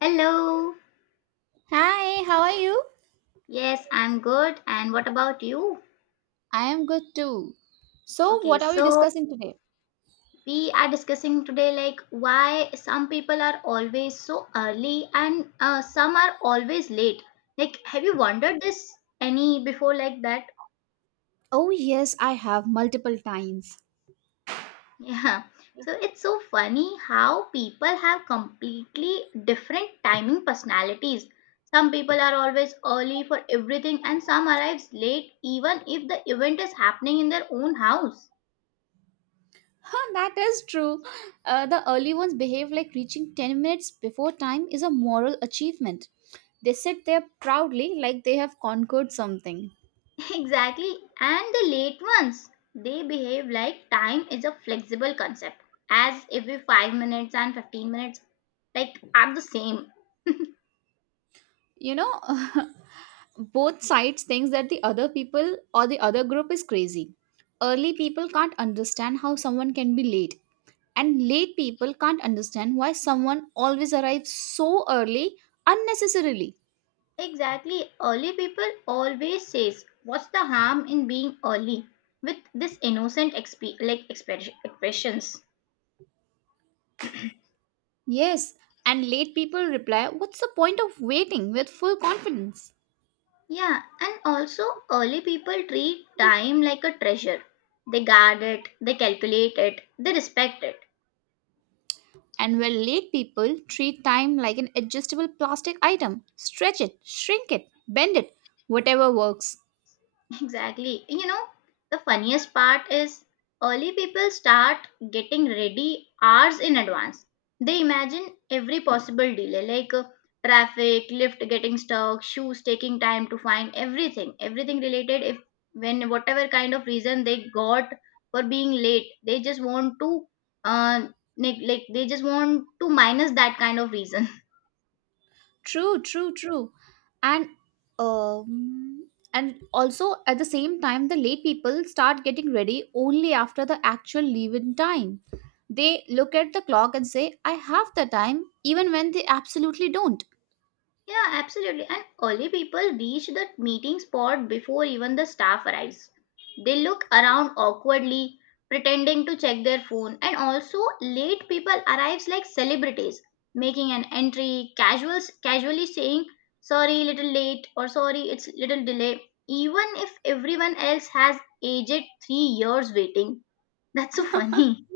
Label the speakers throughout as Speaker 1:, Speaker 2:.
Speaker 1: Hello.
Speaker 2: Hi, how are you?
Speaker 1: Yes, I'm good. And what about you?
Speaker 2: I am good too. So,
Speaker 1: Okay,
Speaker 2: what are we
Speaker 1: so
Speaker 2: discussing today?
Speaker 1: we are discussing today, like, why some people are always so early and some are always late. Like, have you wondered this any before like that?
Speaker 2: Oh, yes, I have multiple times.
Speaker 1: Yeah. So it's so funny how people have completely different timing personalities. Some people are always early for everything and some arrives late even if the event is happening in their own house.
Speaker 2: Huh, that is true. The early ones behave like reaching 10 minutes before time is a moral achievement. They sit there proudly like they have conquered something.
Speaker 1: Exactly. And the late ones, they behave like time is a flexible concept, as every 5 minutes and 15 minutes like are the same.
Speaker 2: You know, both sides thinks that the other people or the other group is crazy. Early people can't understand how someone can be late, and late people can't understand why someone always arrives so early unnecessarily.
Speaker 1: Exactly. Early people always says, "What's the harm in being early?" with this innocent expressions.
Speaker 2: Yes, and late people reply, "What's the point of waiting?" with full confidence.
Speaker 1: Yeah, and also early people treat time like a treasure. They guard it, they calculate it, they respect it.
Speaker 2: And where late people treat time like an adjustable plastic item, stretch it, shrink it, bend it, whatever works.
Speaker 1: Exactly. You know, the funniest part is early people start getting ready hours in advance. They imagine every possible delay like traffic, lift getting stuck, shoes taking time to find everything, everything related if when whatever kind of reason they got for being late, they just want to uh like they just want to minus that kind of reason.
Speaker 2: True, true, true. And um and also at the same time the late people start getting ready only after the actual leave-in time. They look at the clock and say, "I have the time," even when they absolutely don't.
Speaker 1: Yeah, absolutely. And early people reach the meeting spot before even the staff arrives. They look around awkwardly, pretending to check their phone, and also late people arrives like celebrities, making an entry, casual, casually saying sorry, little late, or sorry, it's little delay, even if everyone else has aged 3 years waiting. That's so funny.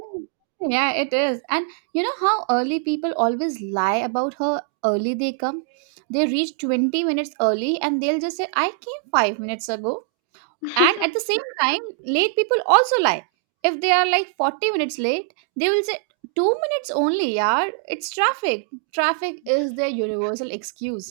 Speaker 2: Yeah, it is. And you know how early people always lie about how early they come? They reach 20 minutes early and they'll just say, "I came 5 minutes ago." And at the same time late people also lie. If they are like 40 minutes late they will say, "2 minutes only, yaar, it's traffic." Traffic is their universal excuse.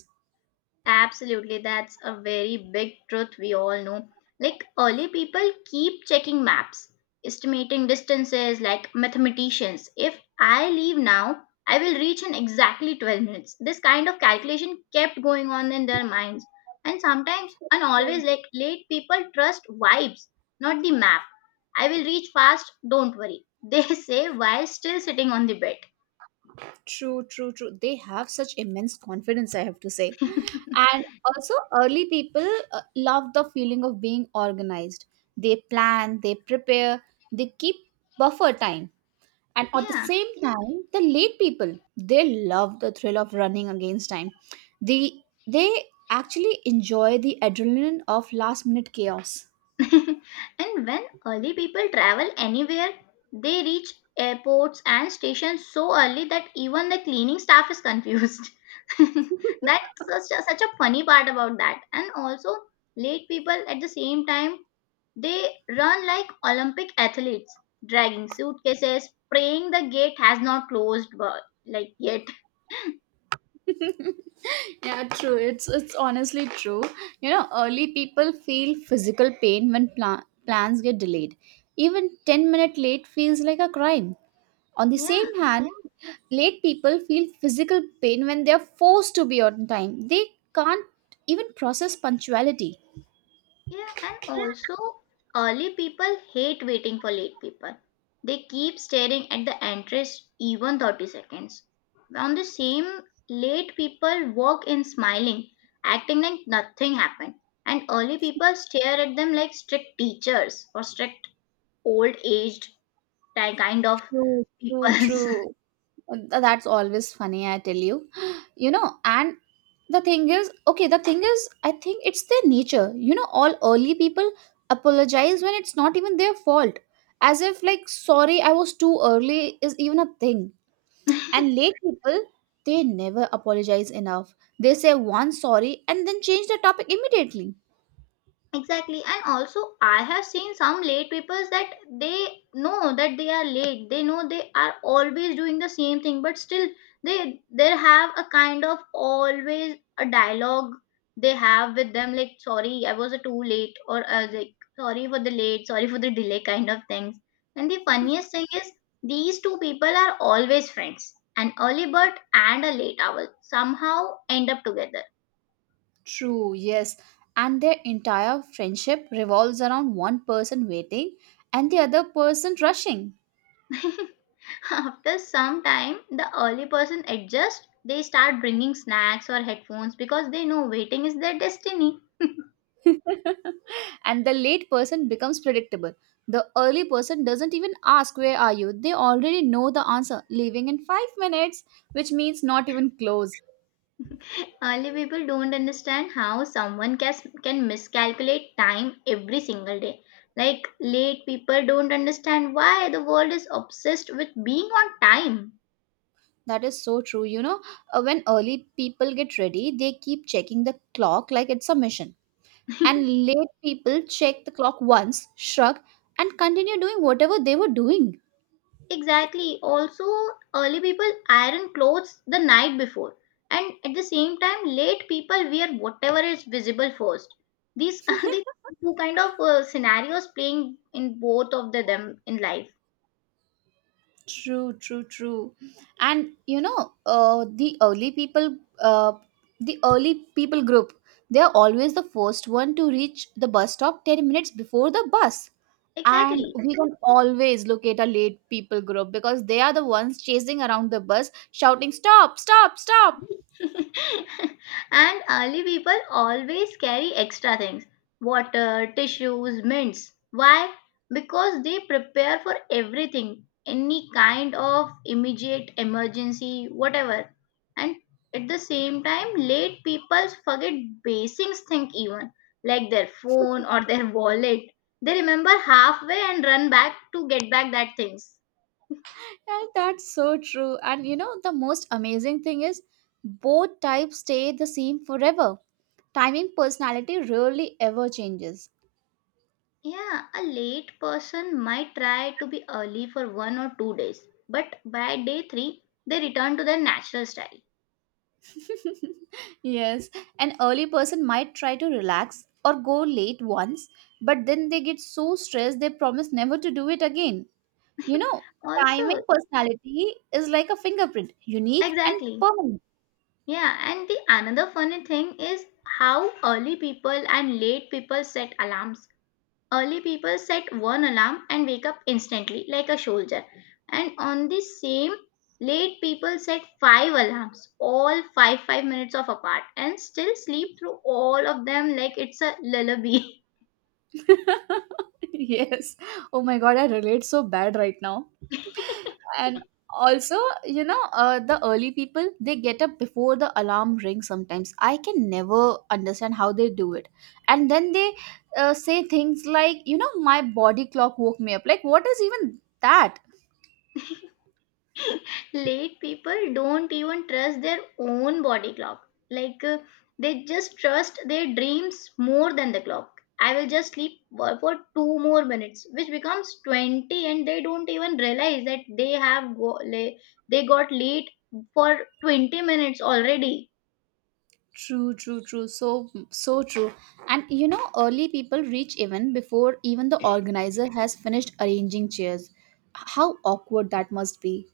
Speaker 1: Absolutely, that's a very big truth we all know. Like early people keep checking maps, estimating distances like mathematicians. If I leave now, I will reach in exactly 12 minutes. This kind of calculation kept going on in their minds. And sometimes, and always, like late people trust vibes, not the map. I will reach fast, don't worry. They say while still sitting on the bed.
Speaker 2: True, true, true, they have such immense confidence, I have to say. And also early people, uh, love the feeling of being organized. They plan, they prepare, they keep buffer time. And at the
Speaker 1: Yeah.
Speaker 2: same time, the late people, they love the thrill of running against time. They they actually enjoy the adrenaline of last minute chaos.
Speaker 1: And when early people travel anywhere, they reach airports and stations so early that even the cleaning staff is confused. That's such a, such a funny part about that. And also, late people at the same time, they run like Olympic athletes, dragging suitcases, praying the gate has not closed but like yet.
Speaker 2: Yeah, true. It's honestly true. You know, early people feel physical pain when plans get delayed. Even 10-minute late feels like a crime. On the
Speaker 1: Yeah.
Speaker 2: same hand, late people feel physical pain when they are forced to be on time. They can't even process punctuality.
Speaker 1: Yeah, and also early people hate waiting for late people. They keep staring at the entrance even 30 seconds. On the same, late people walk in smiling, acting like nothing happened. And early people stare at them like strict teachers or strict old aged kind of
Speaker 2: True, true,
Speaker 1: people.
Speaker 2: true. That's always funny, I tell you. You know, and the thing is, okay, the thing is, I think it's their nature. You know, all early people apologize when it's not even their fault. As if, like, "Sorry, I was too early" is even a thing. And late people, they never apologize enough. They say one sorry and then change the topic immediately.
Speaker 1: Exactly, and also I have seen some late people that they know that they are late, they know they are always doing the same thing, but still they have a kind of always a dialogue they have with them, like, sorry I was too late, or like, sorry for the late, sorry for the delay kind of things. And the funniest thing is these two people are always friends. An early bird and a late owl somehow end up together.
Speaker 2: True, yes. And their entire friendship revolves around one person waiting and the other person rushing.
Speaker 1: After some time, the early person adjusts. They start bringing snacks or headphones because they know waiting is their destiny.
Speaker 2: And the late person becomes predictable. The early person doesn't even ask, "Where are you?" They already know the answer, leaving in 5 minutes, which means not even close.
Speaker 1: Early people don't understand how someone can miscalculate time every single day. Like late people don't understand why the world is obsessed with being on time.
Speaker 2: That is so true. When early people get ready, they keep checking the clock like it's a mission. And late people check the clock once, shrug, and continue doing whatever they were doing.
Speaker 1: Exactly. Also, early people iron clothes the night before, and at the same time, late people wear whatever is visible first. These are the two kind of scenarios playing in both of the, them in life.
Speaker 2: True, true, true. And you know, the early people, the early people group, they are always the first one to reach the bus stop 10 minutes before the bus. And
Speaker 1: Exactly.
Speaker 2: we can always look at a late people group because they are the ones chasing around the bus, shouting, "Stop, stop, stop."
Speaker 1: And early people always carry extra things, water, tissues, mints. Why? Because they prepare for everything, any kind of immediate emergency, whatever. And at the same time, late people forget basics, think even like their phone or their wallet. They remember halfway and run back to get back that things.
Speaker 2: And that's so true. And you know, the most amazing thing is both types stay the same forever. Timing personality rarely ever changes.
Speaker 1: Yeah, a late person might try to be early for 1 or 2 days, but by day three, they return to their natural style.
Speaker 2: Yes, an early person might try to relax or go late once, but then they get so stressed they promise never to do it again. You know,
Speaker 1: Also,
Speaker 2: timing personality is like a fingerprint, unique and
Speaker 1: exactly.
Speaker 2: permanent.
Speaker 1: Yeah, and the another funny thing is how early people and late people set alarms. Early people set one alarm and wake up instantly, like a soldier. And on the same, late people set five alarms, all 5 5 minutes of apart, and still sleep through all of them like it's a lullaby.
Speaker 2: Yes. Oh my god, I relate so bad right now. And also, you know, the early people, they get up before the alarm rings sometimes. I can never understand how they do it. And then they say things like, "You know, my body clock woke me up." Like what is even that?
Speaker 1: Late people don't even trust their own body clock. Like they just trust their dreams more than the clock. I will just sleep for two more minutes, which becomes 20, and they don't even realize that they have they got late for 20 minutes already.
Speaker 2: True, true, true. So, so true. And you know, early people reach even before even the organizer has finished arranging chairs. How awkward that must be.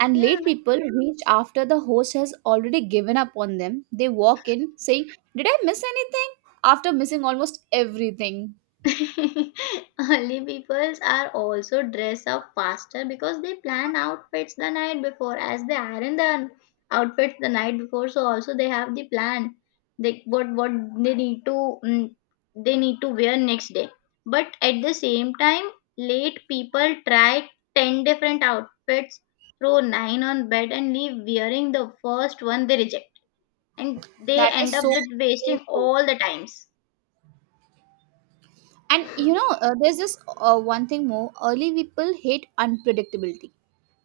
Speaker 2: And
Speaker 1: Yeah.
Speaker 2: late people reach after the host has already given up on them. They walk in saying, "Did I miss anything?" After missing almost everything.
Speaker 1: Early peoples are also dress up faster because they plan outfits the night before, as they iron the outfits the night before. So also they have the plan. They what they need to they need to wear next day. But at the same time, late people try ten different outfits, throw nine on bed, and leave wearing the first one they reject, and they
Speaker 2: That
Speaker 1: end
Speaker 2: is
Speaker 1: up
Speaker 2: so,
Speaker 1: with wasting
Speaker 2: so true.
Speaker 1: all the times.
Speaker 2: And you know, there's this one thing more. Early people hate unpredictability.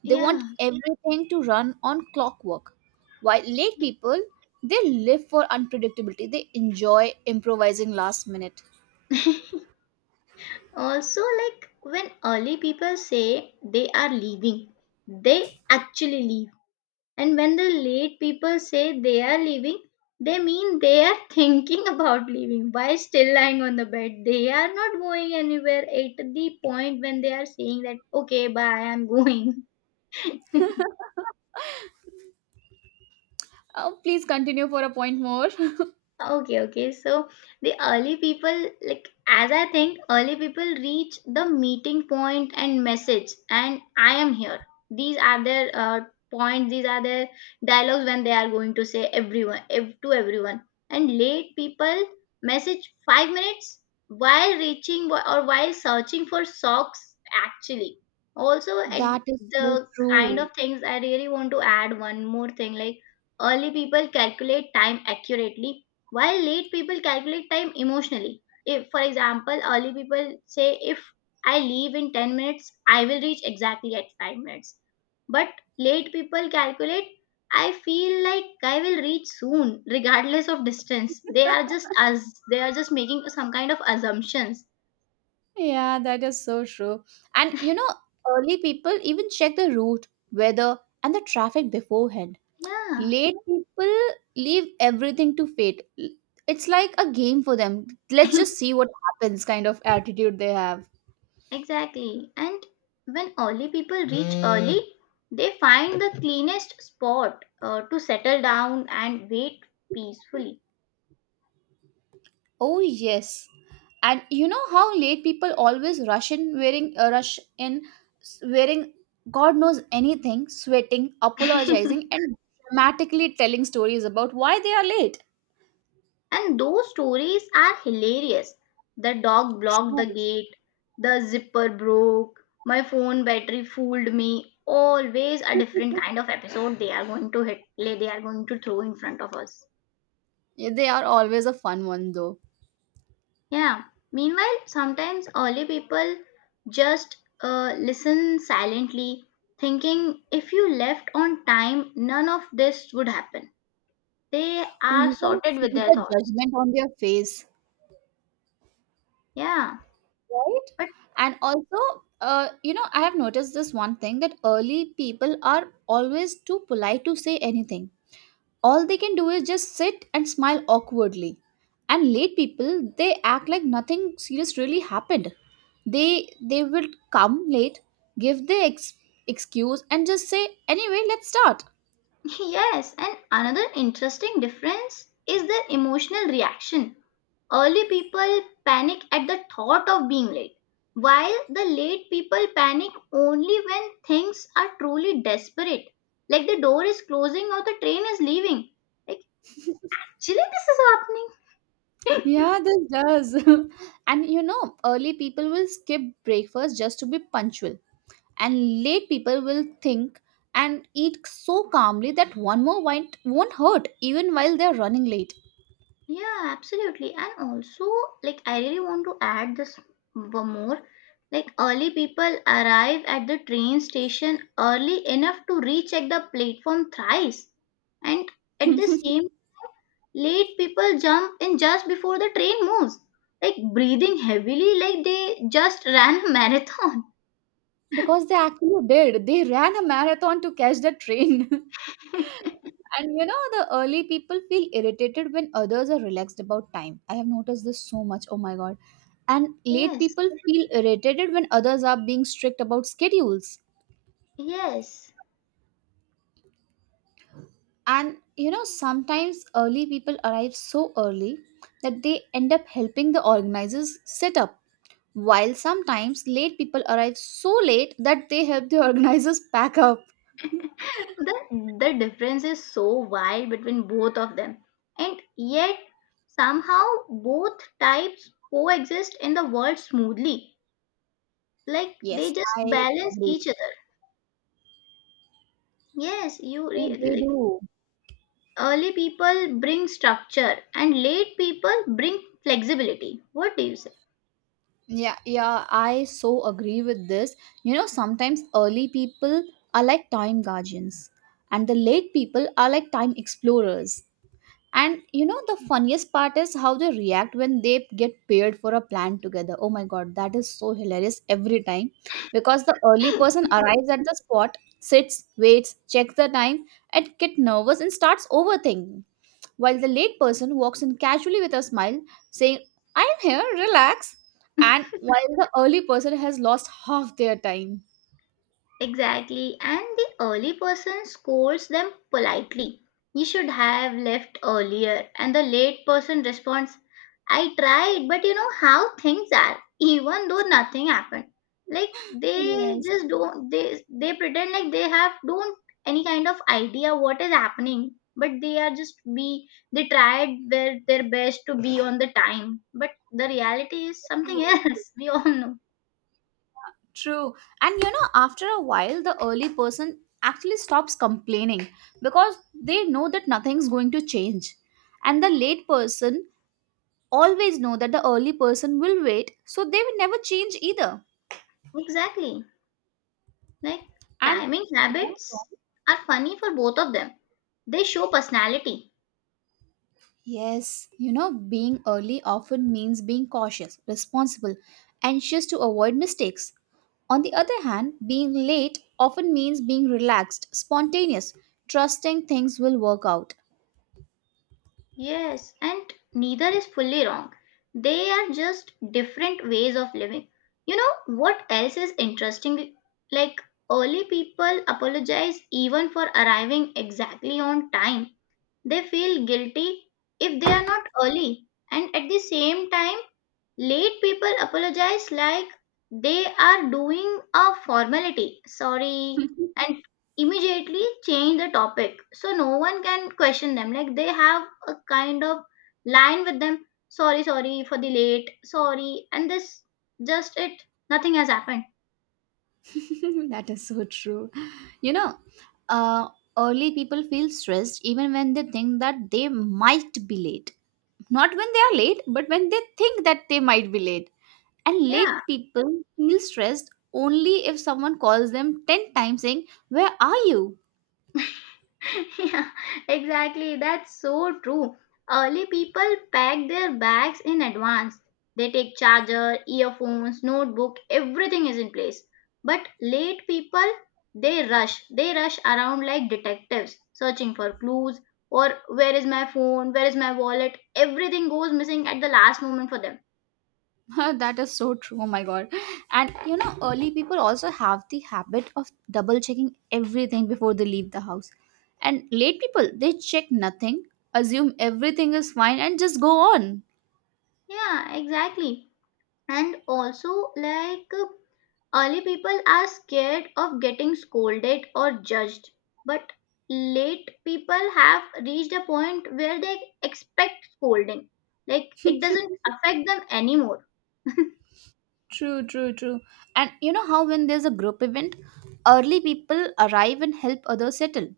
Speaker 2: They want
Speaker 1: Yeah.
Speaker 2: everything to run on clockwork. While late people, they live for unpredictability. They enjoy improvising last minute.
Speaker 1: Also, like, when early people say they are leaving, they actually leave. And when the late people say they are leaving, they mean they are thinking about leaving while still lying on the bed. They are not going anywhere at the point when they are saying that, okay, bye, I'm going.
Speaker 2: Oh, please continue for a point more.
Speaker 1: Okay, okay. So the early people, like as I think, early people reach the meeting point and message, and I am here. These are their points. These are their dialogues when they are going to say everyone to everyone. And late people message 5 minutes while reaching or while searching for socks. Actually, also at
Speaker 2: That is so
Speaker 1: the kind
Speaker 2: true.
Speaker 1: of things I really want to add one more thing, like, early people calculate time accurately while late people calculate time emotionally. If, for example, early people say, if I leave in 10 minutes, I will reach exactly at 5 minutes. But late people calculate, I feel like I will reach soon, regardless of distance. They are just as they are just making some kind of assumptions.
Speaker 2: Yeah, that is so true. And you know, early people even check the route, weather, and the traffic beforehand.
Speaker 1: Yeah,
Speaker 2: Late people leave everything to fate. It's like a game for them. "Let's just see what happens" kind of attitude they have.
Speaker 1: exactly. And when early people reach Hmm. early, they find the cleanest spot to settle down and wait peacefully.
Speaker 2: Oh yes. And you know how late people always rush in wearing, wearing god knows anything, sweating, apologizing, and dramatically telling stories about why they are late.
Speaker 1: And those stories are hilarious. The dog blocked
Speaker 2: True.
Speaker 1: the gate, the zipper broke, my phone battery fooled me. Always a different kind of episode they are going to hit, like, they are going to throw in front of us.
Speaker 2: Yeah, they are always a fun one though.
Speaker 1: Yeah. Meanwhile, sometimes early people just listen silently, thinking if you left on time, none of this would happen. They
Speaker 2: Oh,
Speaker 1: are
Speaker 2: you can
Speaker 1: sorted
Speaker 2: see
Speaker 1: with their
Speaker 2: the
Speaker 1: thoughts.
Speaker 2: judgment on their face,
Speaker 1: Yeah.
Speaker 2: right?
Speaker 1: But.
Speaker 2: And also, you know, I have noticed this one thing that early people are always too polite to say anything. All they can do is just sit and smile awkwardly. And late people, they act like nothing serious really happened. They will come late, give the excuse, and just say, "Anyway, let's start."
Speaker 1: Yes, and another interesting difference is the emotional reaction. Early people panic at the thought of being late, while the late people panic only when things are truly desperate, like the door is closing or the train is leaving. Like, actually, this is happening.
Speaker 2: Yeah, this does. And you know, early people will skip breakfast just to be punctual, and late people will think and eat so calmly that one more bite won't hurt even while they're running late.
Speaker 1: Yeah, absolutely. And also, like, I really want to add this one more. Like, early people arrive at the train station early enough to recheck the platform thrice. And at the
Speaker 2: Because
Speaker 1: same, late people jump in just before the train moves. Like, breathing heavily, like they just ran a marathon.
Speaker 2: they actually did, they ran a marathon to catch the train. And you know the early people feel irritated when others are relaxed about time. I have noticed this so much, oh my god. And late
Speaker 1: Yes,
Speaker 2: people feel irritated when others are being strict about schedules.
Speaker 1: yes.
Speaker 2: And you know sometimes early people arrive so early that they end up helping the organizers set up. While sometimes late people arrive so late that they help the organizers pack up.
Speaker 1: the the difference is so wide between both of them, and yet somehow both types coexist in the world smoothly, like they
Speaker 2: Yes,
Speaker 1: just
Speaker 2: I
Speaker 1: balance
Speaker 2: agree.
Speaker 1: each other. Yes, you
Speaker 2: They
Speaker 1: like
Speaker 2: do.
Speaker 1: early people bring structure and late people bring flexibility. What do you say?
Speaker 2: Yeah, yeah, I so agree with this. You know, sometimes early people are like time guardians, and the late people are like time explorers. And you know, the funniest part is how they react when they get paired for a plan together. Oh my god, that is so hilarious every time. Because the early person arrives at the spot, sits, waits, checks the time, and get nervous and starts overthinking. While the late person walks in casually with a smile, saying, "I'm here, relax." And while the early person has lost half their time.
Speaker 1: Exactly, and the early person scolds them politely. You should have left earlier, and the late person responds, I tried, but you know how things are, even though nothing happened. Like, they
Speaker 2: Yes.
Speaker 1: just don't they they pretend like they have don't any kind of idea what is happening, but they are just be they tried their best to be on the time, but the reality is something
Speaker 2: True.
Speaker 1: else. We all know.
Speaker 2: True. And you know, after a while, the early person actually stops complaining because they know that nothing's going to change. And the late person always know that the early person will wait, so they will never change either.
Speaker 1: Exactly. Like,
Speaker 2: And
Speaker 1: timing
Speaker 2: yeah,
Speaker 1: habits are funny for both of them. They show personality.
Speaker 2: yes, you know, being early often means being cautious, responsible, anxious to avoid mistakes. On the other hand, being late often means being relaxed, spontaneous, trusting things will work out.
Speaker 1: Yes, and neither is fully wrong. They are just different ways of living. You know what else is interesting? Like early people apologize even for arriving exactly on time. They feel guilty if they are not early. And at the same time, late people apologize like they are doing a formality, sorry, and immediately change the topic. So no one can question them. Like they have a kind of line with them, sorry, sorry for the late, sorry, and this just it, nothing has happened.
Speaker 2: That is so true. You know, uh, early people feel stressed even when they think that they might be late. Not when they are late, but when they think that they might be late. And
Speaker 1: Yeah.
Speaker 2: late people feel stressed only if someone calls them 10 times saying, "Where are you?"
Speaker 1: Yeah, exactly. That's so true. Early people pack their bags in advance. They take charger, earphones, notebook, everything is in place. But late people, they rush. They rush around like detectives, searching for clues or where is my phone, where is my wallet. Everything goes missing at the last moment for them.
Speaker 2: That is so true. Oh my god. And you know, early people also have the habit of double checking everything before they leave the house. And late people, they check nothing, assume everything is fine, and just go on.
Speaker 1: Yeah, exactly. And also, like, early people are scared of getting scolded or judged, but late people have reached a point where they expect scolding. Like it doesn't affect them anymore.
Speaker 2: True, true, true. And you know how when there's a group event, early people arrive and help others settle.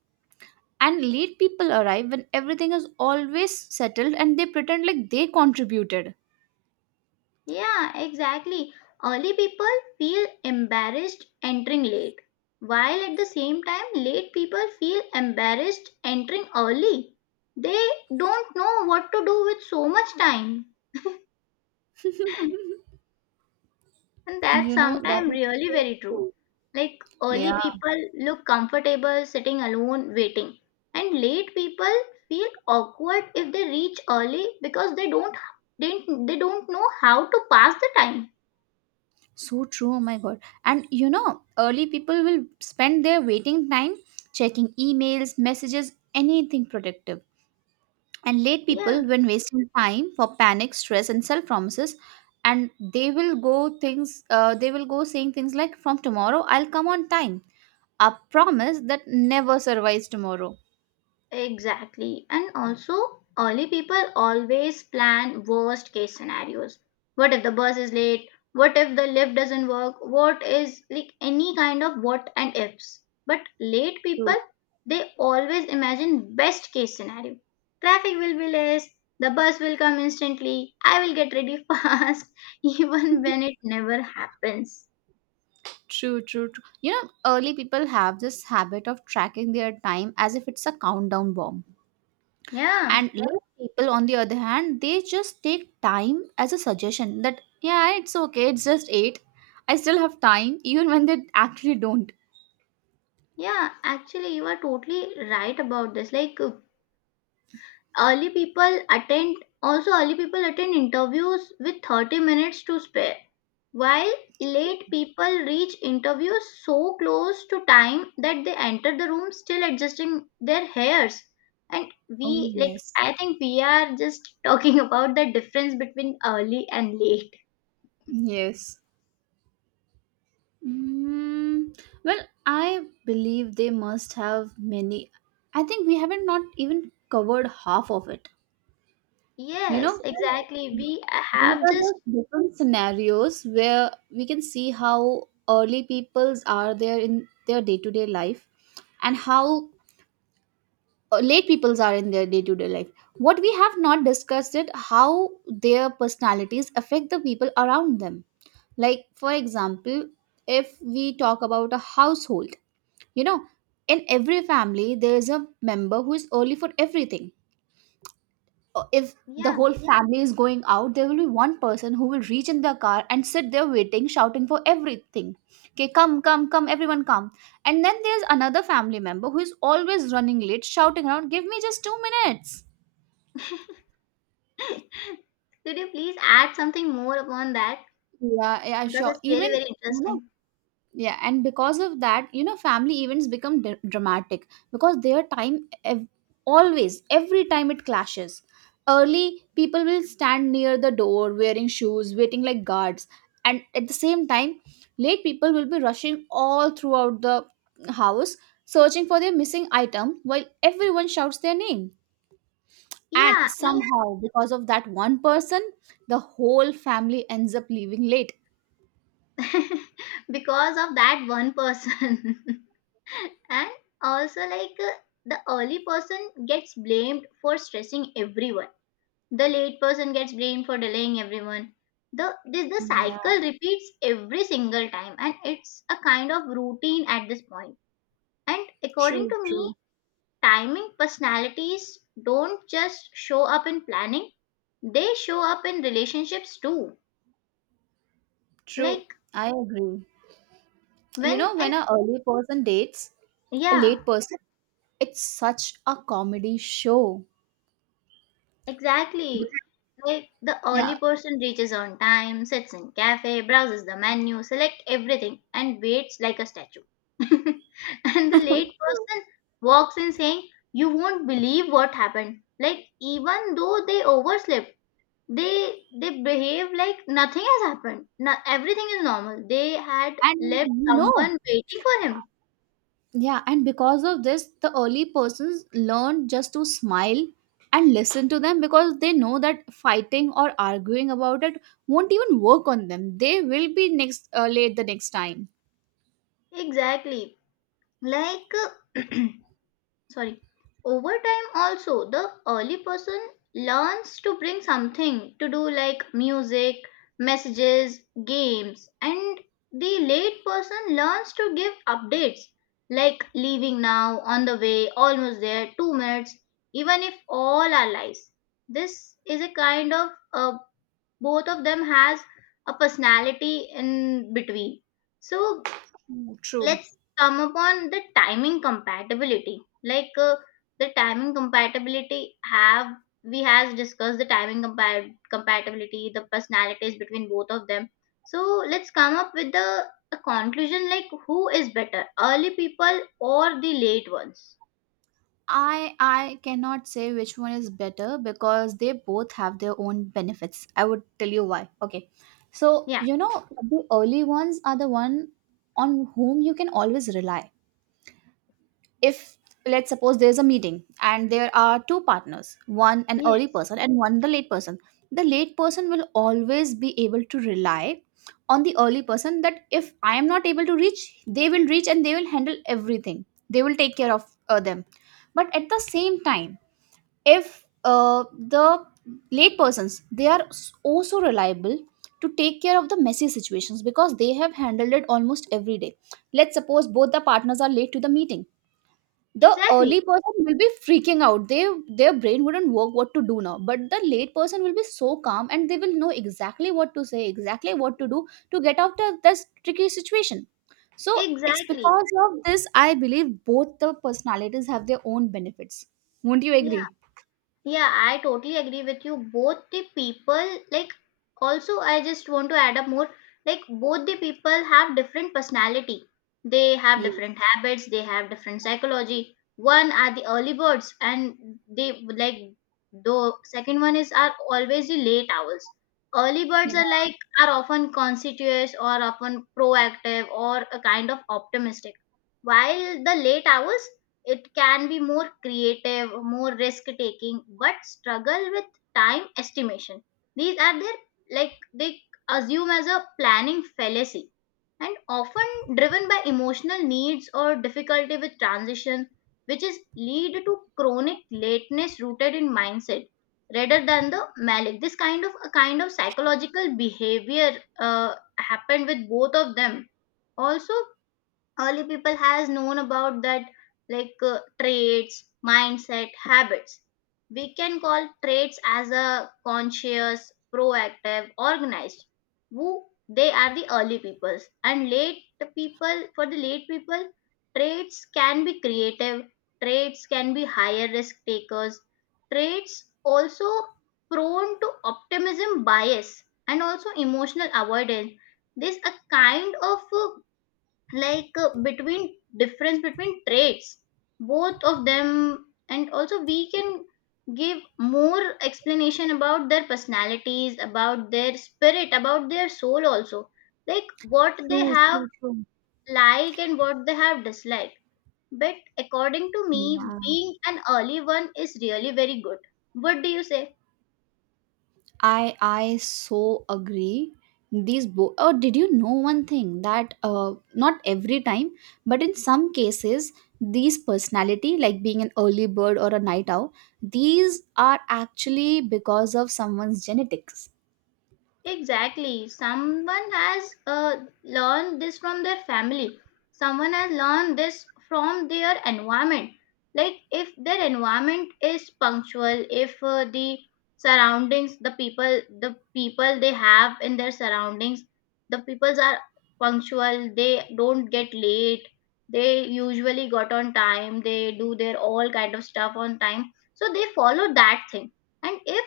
Speaker 2: And late people arrive when everything is always settled and they pretend like they contributed.
Speaker 1: Yeah, exactly. Early people feel embarrassed entering late, while at the same time, late people feel embarrassed entering early. They don't know what to do with so much time. And that's
Speaker 2: You know, that
Speaker 1: sometimes
Speaker 2: is
Speaker 1: really
Speaker 2: so
Speaker 1: very true.
Speaker 2: true.
Speaker 1: Like
Speaker 2: Yeah.
Speaker 1: early people look comfortable sitting alone waiting, and late people feel awkward if they reach early because they don't know how to pass the time.
Speaker 2: So true, oh my god. And you know, early people will spend their waiting time checking emails, messages, anything productive. And late people,
Speaker 1: Yeah.
Speaker 2: when wasting time for panic, stress, and self promises, and they will go things, they will go saying things like, "From tomorrow, I'll come on time." A promise that never survives tomorrow.
Speaker 1: Exactly. And also, early people always plan worst case scenarios. What if the bus is late? What if the lift doesn't work? What is like any kind of what and ifs? But late people,
Speaker 2: True,
Speaker 1: they always imagine best case scenario. Traffic will be less, the bus will come instantly, I will get ready fast, even when it never happens.
Speaker 2: true, true, true. You know, early people have this habit of tracking their time as if it's a countdown bomb.
Speaker 1: Yeah,
Speaker 2: And less people, on the other hand, they just take time as a suggestion that, yeah, it's okay, it's just eight. I still have time, even when they actually don't.
Speaker 1: yeah, actually, you are totally right about this. Like, early people attend also early people attend interviews with 30 minutes to spare while late people reach interviews so close to time that they enter the room still adjusting their hairs. And
Speaker 2: Oh,
Speaker 1: we like
Speaker 2: yes.
Speaker 1: I think we are just talking about the difference between early and late.
Speaker 2: Yes. Mm, well, I believe they must have many. I think we haven't not even covered half of it. You
Speaker 1: Yes,
Speaker 2: know,
Speaker 1: exactly, we
Speaker 2: these
Speaker 1: have
Speaker 2: are
Speaker 1: just,
Speaker 2: the different scenarios where we can see how early peoples are there in their day-to-day life and how late peoples are in their day-to-day life. What we have not discussed it how their personalities affect the people around them. Like, for example, if we talk about a household, you know, in every family there is a member who is early for everything. If the
Speaker 1: yeah.
Speaker 2: whole Yeah. family is going out, there will be one person who will reach in the car and sit there waiting, shouting for everything, "Okay, come, come, come, everyone, come!" And then there's another family member who is always running late, shouting around, "Give me just 2 minutes."
Speaker 1: Could you please add something more upon that,
Speaker 2: Yeah, yeah,
Speaker 1: because
Speaker 2: sure.
Speaker 1: it's really
Speaker 2: Even,
Speaker 1: very
Speaker 2: you know,
Speaker 1: interesting?
Speaker 2: yeah, and because of that, you know, family events become dramatic because always, every time it clashes. Early, people will stand near the door wearing shoes, waiting like guards. And at the same time, late people will be rushing all throughout the house, searching for their missing item while everyone shouts their name. And
Speaker 1: Yeah, and
Speaker 2: somehow, because of that one person, the whole family ends up leaving late.
Speaker 1: because of that one person. And also like the early person gets blamed for stressing everyone, the late person gets blamed for delaying everyone. The this the cycle repeats every single time and it's a kind of routine at this point. And according
Speaker 2: True,
Speaker 1: to me,
Speaker 2: true,
Speaker 1: timing personalities don't just show up in planning, they show up in relationships too.
Speaker 2: true.
Speaker 1: Like
Speaker 2: I agree. You
Speaker 1: when
Speaker 2: know, when
Speaker 1: and
Speaker 2: an early person dates a
Speaker 1: yeah.
Speaker 2: late person, it's such a comedy show.
Speaker 1: Exactly.
Speaker 2: Because-
Speaker 1: Like the
Speaker 2: Yeah.
Speaker 1: early person reaches on time, sits in cafe, browses the menu, select everything, and waits like a statue. And the late
Speaker 2: True.
Speaker 1: person walks in saying, "You won't believe what happened." Like even though they overslept, they behave like nothing has happened. No, everything is normal. They had
Speaker 2: And
Speaker 1: left
Speaker 2: you know,
Speaker 1: someone waiting for him.
Speaker 2: yeah, and because of this, the early persons learn just to smile and listen to them because they know that fighting or arguing about it won't even work on them. They will be next late the next time.
Speaker 1: Exactly. Like sorry, over time also the early person learns to bring something to do like music, messages, games. And the late person learns to give updates like leaving now, on the way, almost there, 2 minutes, even if all are lies. This is a kind of both of them has a personality in between. So
Speaker 2: True, true.
Speaker 1: let's come upon the timing compatibility like the timing compatibility, have we has discussed the timing compa- compatibility, the personalities between both of them. So let's come up with the a conclusion like who is better, early people or the late ones?
Speaker 2: I cannot say which one is better because they both have their own benefits. I would tell you why. Okay. So,
Speaker 1: Yeah.
Speaker 2: you know, the early ones are the one on whom you can always rely. If let's suppose there's a meeting and there are two partners, one an early
Speaker 1: Yes,
Speaker 2: person and one the late person. The late person will always be able to rely on the early person that if I am not able to reach, they will reach and they will handle everything. They will take care of them. But at the same time, if the late persons, they are also reliable to take care of the messy situations because they have handled it almost every day. Let's suppose both the partners are late to the meeting. The
Speaker 1: exactly.
Speaker 2: early person will be freaking out, they, their brain wouldn't work what to do now, but the late person will be so calm and they will know exactly what to say, exactly what to do to get out of this tricky situation. So it's
Speaker 1: Exactly.
Speaker 2: because of this I believe both the personalities have their own benefits. Won't you
Speaker 1: Yeah.
Speaker 2: agree?
Speaker 1: Yeah, I totally agree with you. Both the people, like, also, I just want to add up more. Like, both the people have different personality. They have
Speaker 2: Yeah.
Speaker 1: different habits. They have different psychology. One are the early birds, and they like the second one is are always the late owls. Early birds
Speaker 2: Yeah,
Speaker 1: are like are often conspicuous or often proactive or a kind of optimistic, while the late hours. It can be more creative, more risk taking, but struggle with time estimation. These are their like they assume as a planning fallacy, and often driven by emotional needs or difficulty with transition, which is lead to chronic lateness rooted in mindset rather than the malic. This kind of a kind of psychological behavior happened with both of them. Also, early people has known about that like traits, mindset, habits. We can call traits as a conscious, proactive, organized, who they are the early peoples. And late people for the late people, traits can be creative, traits can be higher risk takers, traits also prone to optimism bias and also emotional avoidance. This a kind of uh, like between difference between traits, both of them. And also we can give more explanation about their personalities, about their spirit, about their soul also, like what they
Speaker 2: true,
Speaker 1: have
Speaker 2: true, true.
Speaker 1: like and what they have dislike. But according to me
Speaker 2: Yeah,
Speaker 1: being an early one is really very good. What do you say?
Speaker 2: I so agree. These oh, did you know one thing that not every time, but in some cases, these personality, like being an early bird or a night owl, these are actually because of someone's genetics.
Speaker 1: Exactly. Someone has learned this from their family. Someone has learned this from their environment. Like if their environment is punctual, if the surroundings, the people, they have in their surroundings, the peoples are punctual. They don't get late. They usually got on time. They do their all kind of stuff on time. So they follow that thing. And if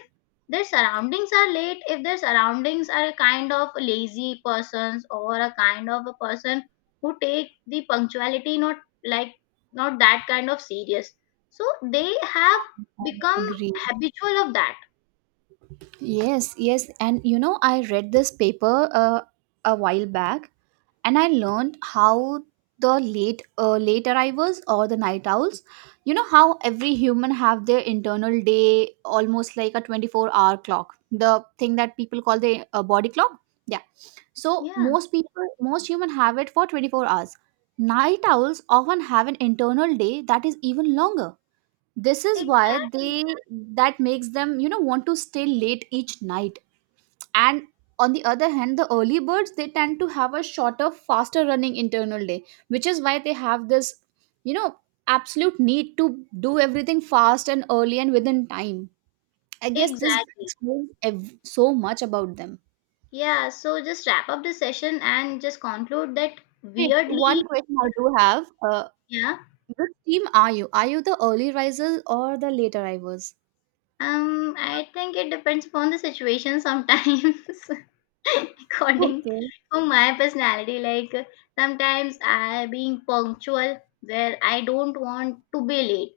Speaker 1: their surroundings are late, if their surroundings are a kind of lazy persons or a kind of a person who take the punctuality not like, not that kind of serious, so they have
Speaker 2: I
Speaker 1: become
Speaker 2: agree.
Speaker 1: habitual of that.
Speaker 2: Yes, yes, and you know, I read this paper a while back and I learned how the late arrivals or the night owls, you know, how every human have their internal day almost like a 24-hour clock, the thing that people call the body clock. Yeah. So
Speaker 1: Yeah,
Speaker 2: most people, most human have it for 24 hours. Night owls often have an internal day that is even longer. This is why
Speaker 1: exactly.
Speaker 2: they that makes them, you know, want to stay late each night. And on the other hand, the early birds, they tend to have a shorter, faster running internal day, which is why they have this, you know, absolute need to do everything fast and early and within time. I guess this
Speaker 1: Exactly.
Speaker 2: explains so much about them.
Speaker 1: Yeah, so just wrap up the session and just conclude that
Speaker 2: Wait,
Speaker 1: weirdly,
Speaker 2: one question I do have.
Speaker 1: yeah.
Speaker 2: Which team are you? Are you the early risers or the late arrivals?
Speaker 1: I think it depends upon the situation sometimes. According
Speaker 2: Okay.
Speaker 1: to my personality, like sometimes I being punctual where I don't want to be late.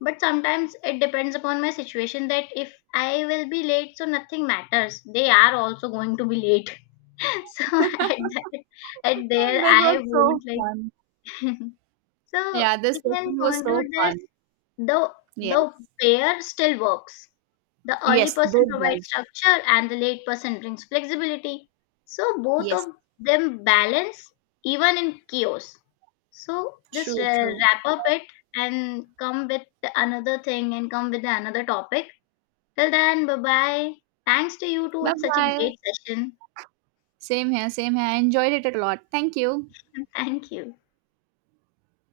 Speaker 1: But sometimes it depends upon my situation that if I will be late, so nothing matters. They are also going to be late. So at that, at there
Speaker 2: This was
Speaker 1: I
Speaker 2: so
Speaker 1: won't
Speaker 2: fun.
Speaker 1: like. So
Speaker 2: Yeah, this
Speaker 1: we can
Speaker 2: session was
Speaker 1: conclude
Speaker 2: so
Speaker 1: this,
Speaker 2: fun.
Speaker 1: the the
Speaker 2: Yes.
Speaker 1: pair still works. The early
Speaker 2: Yes, it
Speaker 1: person provides
Speaker 2: does.
Speaker 1: structure and the late person brings flexibility. So both of
Speaker 2: Yes.
Speaker 1: them balance even in chaos. So just
Speaker 2: True, true.
Speaker 1: wrap up it and come with another topic. Till then, bye bye. Thanks to you too.
Speaker 2: Bye
Speaker 1: It's such a
Speaker 2: bye.
Speaker 1: great session.
Speaker 2: Same here, same here. I enjoyed it a lot. Thank you.
Speaker 1: Thank you.